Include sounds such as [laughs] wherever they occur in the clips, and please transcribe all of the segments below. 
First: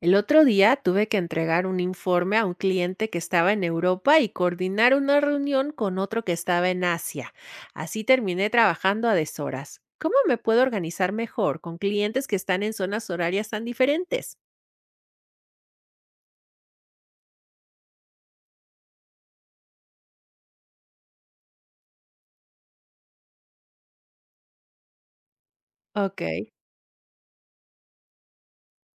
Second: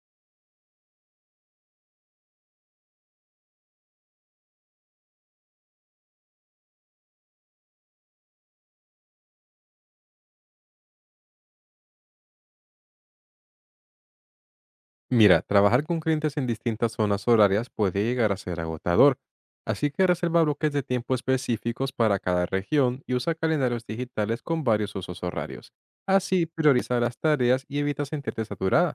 El otro día tuve que entregar un informe a un cliente que estaba en Europa y coordinar una reunión con otro que estaba en Asia. Así terminé trabajando a deshoras. ¿Cómo me puedo organizar mejor con clientes que están en zonas horarias tan diferentes? Mira, trabajar con clientes en distintas zonas horarias puede llegar a ser agotador, así que reserva bloques de tiempo específicos para cada región y usa calendarios digitales con varios usos horarios. Ok. Así prioriza las tareas y evita sentirte saturada.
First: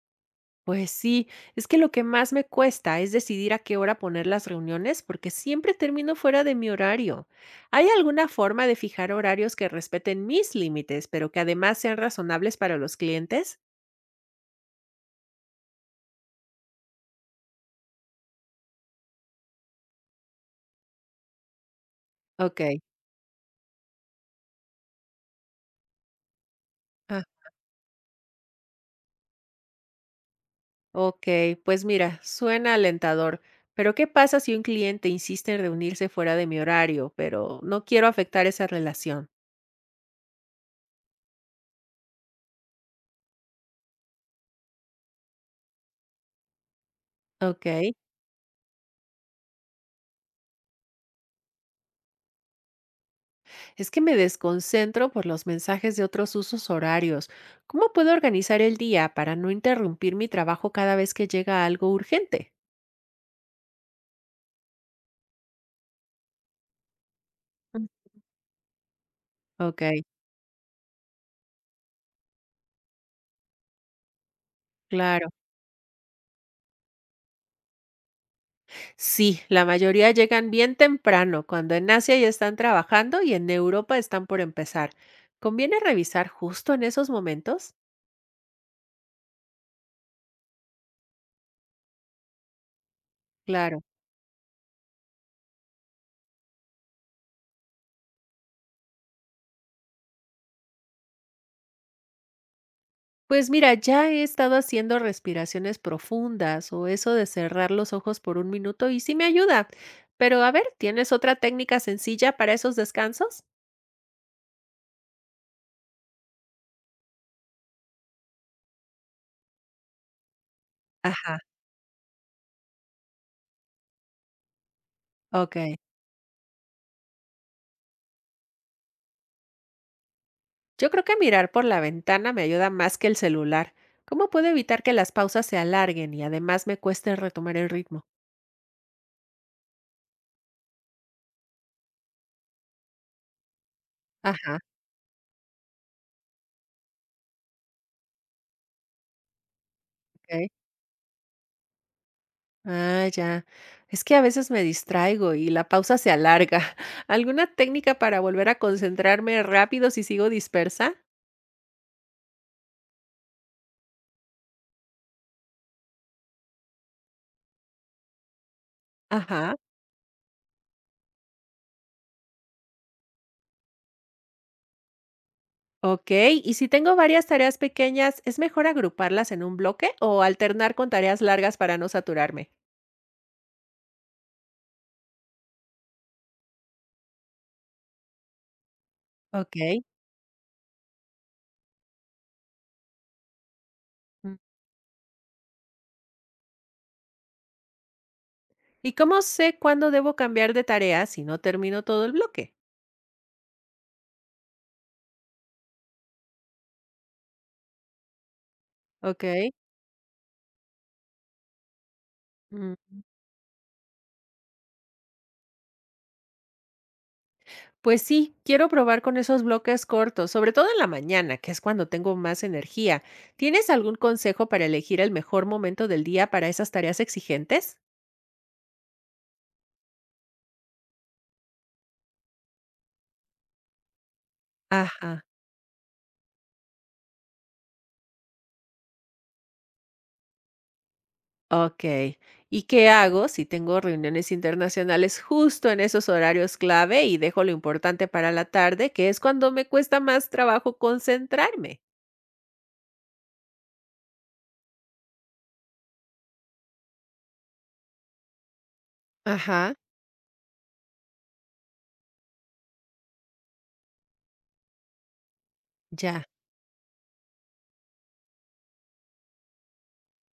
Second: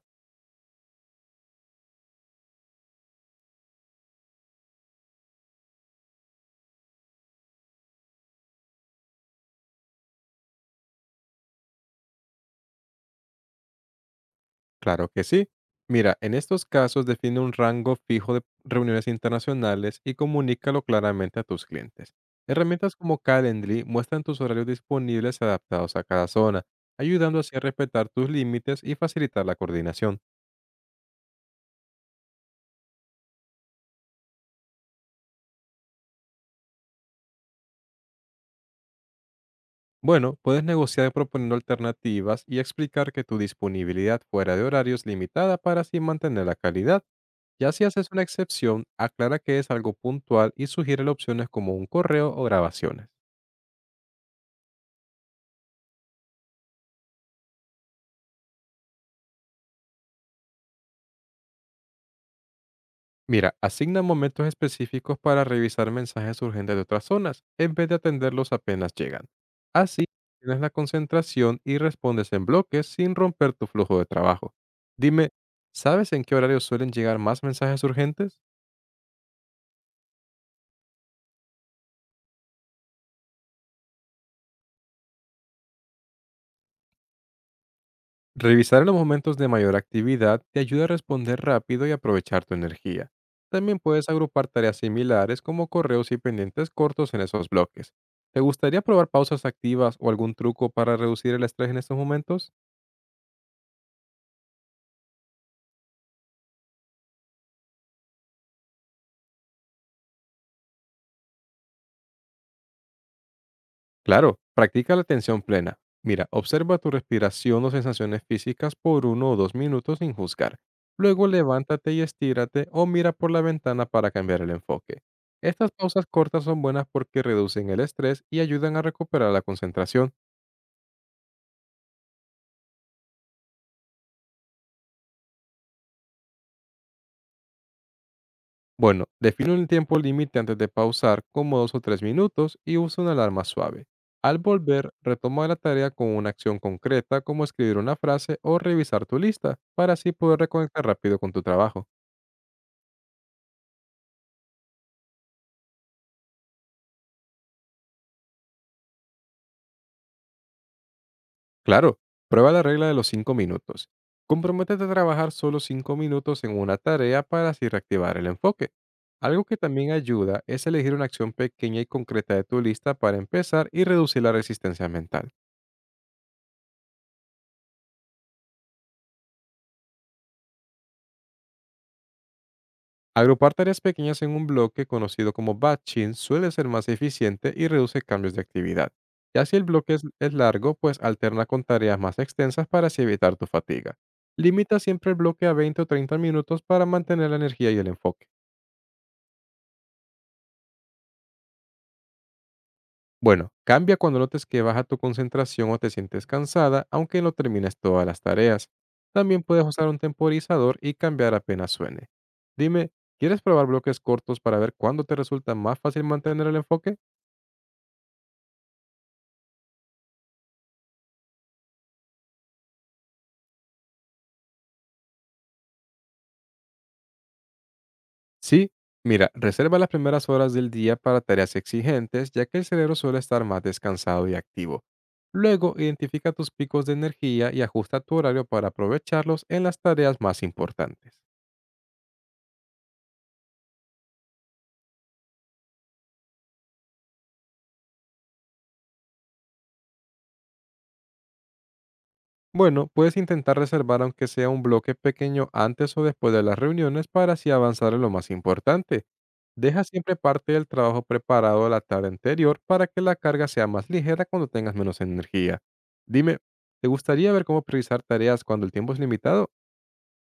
Pues sí, es que lo que más me cuesta es decidir a qué hora poner las reuniones porque siempre termino fuera de mi horario. ¿Hay alguna forma de fijar horarios que respeten mis límites, pero que además sean razonables para los clientes? Claro que sí. Mira, en estos casos define un rango fijo de reuniones internacionales y comunícalo claramente a tus clientes. Ok. Herramientas como Calendly muestran tus horarios disponibles adaptados a cada zona, ayudando así a respetar tus límites y facilitar la coordinación. Ok, pues mira, suena alentador, pero ¿qué pasa si un cliente insiste en reunirse fuera de mi horario, pero no quiero afectar esa relación? Bueno, puedes negociar proponiendo alternativas y explicar que tu disponibilidad fuera de horario es limitada para así mantener la calidad. Ok, Ya si haces una excepción, aclara que es algo puntual y sugiere opciones como un correo o grabaciones. es que me desconcentro por los mensajes de otros usos horarios. ¿Cómo puedo organizar el día para no interrumpir mi trabajo cada vez que llega algo urgente? Mira, asigna momentos específicos para revisar mensajes urgentes de otras zonas, en Mm. vez de atenderlos apenas llegan. Ok, Así, tienes la concentración y respondes en bloques sin romper tu flujo de trabajo. claro. Dime, ¿sabes en qué horario suelen llegar más mensajes urgentes? Sí, la mayoría llegan bien temprano, cuando en Asia ya están trabajando y en Europa están por empezar. ¿Conviene revisar justo en esos momentos? Revisar en los momentos de mayor actividad te ayuda a responder rápido y aprovechar tu energía. También Claro. puedes agrupar tareas similares como correos y pendientes cortos en esos bloques. ¿Te gustaría probar pausas activas o algún truco para reducir el estrés en estos momentos? Pues mira, ya he estado haciendo respiraciones profundas o eso de cerrar los ojos por un minuto y sí me ayuda. Pero a ver, ¿tienes otra técnica sencilla para esos descansos? Claro, practica la atención plena. Mira, observa tu respiración o sensaciones físicas por 1 o 2 minutos sin juzgar. Luego Ajá, levántate y estírate o mira por la ventana para cambiar el enfoque. ok. Estas pausas cortas son buenas porque reducen el estrés y ayudan a recuperar la concentración. Yo creo que mirar por la ventana me ayuda más que el celular. ¿Cómo puedo evitar que las pausas se alarguen y además me cueste retomar el ritmo? Bueno, define un tiempo límite antes de pausar, como 2 o 3 minutos, y usa una alarma suave. Al Ajá, volver, retoma la tarea con una acción concreta como escribir una frase o revisar tu lista, para así poder ok. reconectar rápido con tu trabajo. Ah, ya. Es que a veces me distraigo y la pausa se alarga. [laughs] ¿Alguna técnica para volver a concentrarme rápido si sigo dispersa? Claro, prueba la regla de los 5 minutos. Comprométete a trabajar solo 5 minutos en una tarea para así reactivar el enfoque. Algo Ajá. que también ayuda es elegir una acción pequeña y concreta de tu lista para empezar y reducir la resistencia mental. Ok, y si tengo varias tareas pequeñas, ¿es mejor agruparlas en un bloque o alternar con tareas largas para no saturarme? Agrupar tareas pequeñas en un bloque conocido como batching suele ser más eficiente y reduce cambios de actividad. Ya si el Ok. bloque es largo, pues alterna con tareas más extensas para así evitar tu fatiga. Mm. Limita siempre el bloque a 20 o 30 minutos para mantener la energía y el enfoque. ¿Y cómo sé cuándo debo cambiar de tarea si no termino todo el bloque? Bueno, cambia cuando notes que baja tu concentración o te sientes cansada, aunque no termines todas las tareas. También Ok. puedes usar un temporizador y cambiar apenas suene. Mm. Dime, ¿quieres probar bloques cortos para ver cuándo te resulta más fácil mantener el enfoque? Pues sí, quiero probar con esos bloques cortos, sobre todo en la mañana, que es cuando tengo más energía. ¿Tienes algún consejo para elegir el mejor momento del día para esas tareas exigentes? Sí. Mira, reserva las primeras horas del día para tareas exigentes, ya que el cerebro suele estar más descansado y activo. Ajá. Luego, identifica tus picos de energía y ajusta tu horario para aprovecharlos en las tareas más importantes. Okey. ¿Y qué hago si tengo reuniones internacionales justo en esos horarios clave y dejo lo importante para la tarde, que es cuando me cuesta más trabajo concentrarme? Bueno, puedes intentar reservar aunque sea un bloque pequeño antes o después de las reuniones para así avanzar en lo más importante. Ajá, Deja siempre parte del trabajo preparado la tarde anterior para que la carga sea más ligera cuando tengas menos energía. ya. Dime, ¿te gustaría ver cómo priorizar tareas cuando el tiempo es limitado?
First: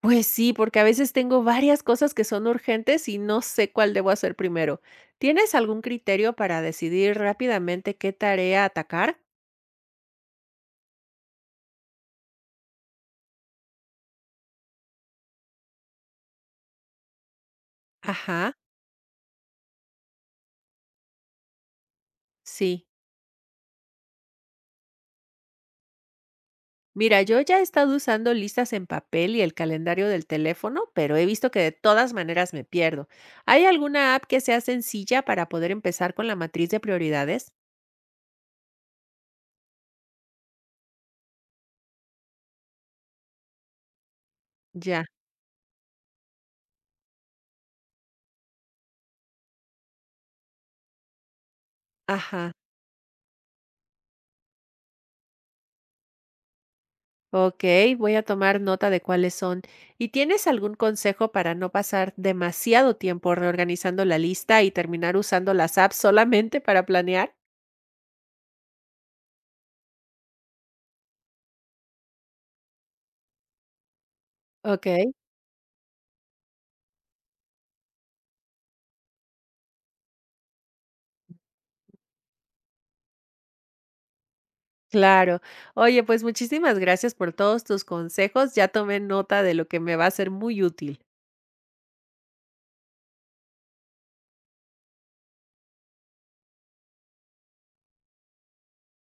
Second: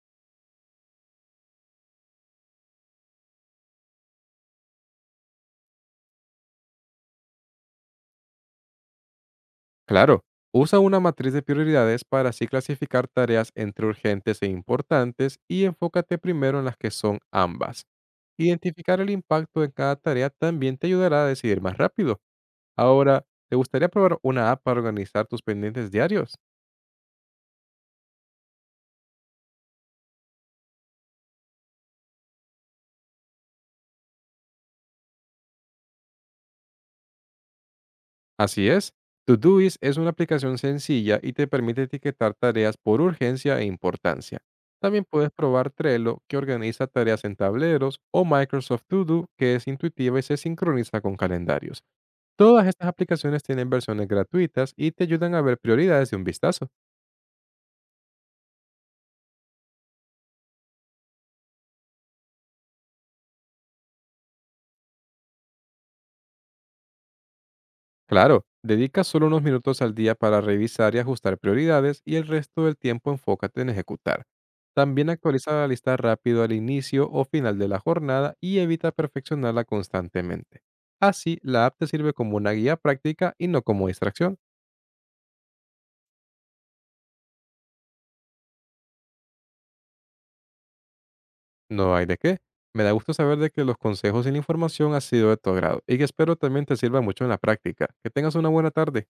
Pues sí, porque a veces tengo varias cosas que son urgentes y no sé cuál debo hacer primero. ¿Tienes algún criterio para decidir rápidamente qué tarea atacar? Claro, usa una matriz de prioridades para así clasificar tareas entre urgentes e importantes y enfócate primero en las que son ambas. Ajá. Identificar el impacto de cada tarea también te ayudará a decidir más rápido. Sí. Ahora, ¿te gustaría probar una app para organizar tus pendientes diarios? Mira, yo ya he estado usando listas en papel y el calendario del teléfono, pero he visto que de todas maneras me pierdo. ¿Hay alguna app que sea sencilla para poder empezar con la matriz de prioridades? Así es. Todoist es una aplicación sencilla y te permite etiquetar tareas por urgencia e importancia. Ya, También puedes probar Trello, que organiza tareas en tableros, o Microsoft To Do, que es intuitiva y se sincroniza con calendarios. ajá. Todas estas aplicaciones tienen versiones gratuitas y te ayudan a ver prioridades de un vistazo. Ok, voy a tomar nota de cuáles son. ¿Y tienes algún consejo para no pasar demasiado tiempo reorganizando la lista y terminar usando las apps solamente para planear? Claro, dedica solo unos minutos al día para revisar y ajustar prioridades y el resto del tiempo enfócate en ejecutar. Ok, También actualiza la lista rápido al inicio o final de la jornada y evita perfeccionarla constantemente. Así, la app te sirve como una guía práctica y no como distracción. claro. Oye, pues muchísimas gracias por todos tus consejos. Ya tomé nota de lo que me va a ser muy útil. No hay de qué. Me da gusto saber de que los consejos y la información han sido de tu agrado y que espero también te sirva mucho en la práctica. Que tengas una buena tarde.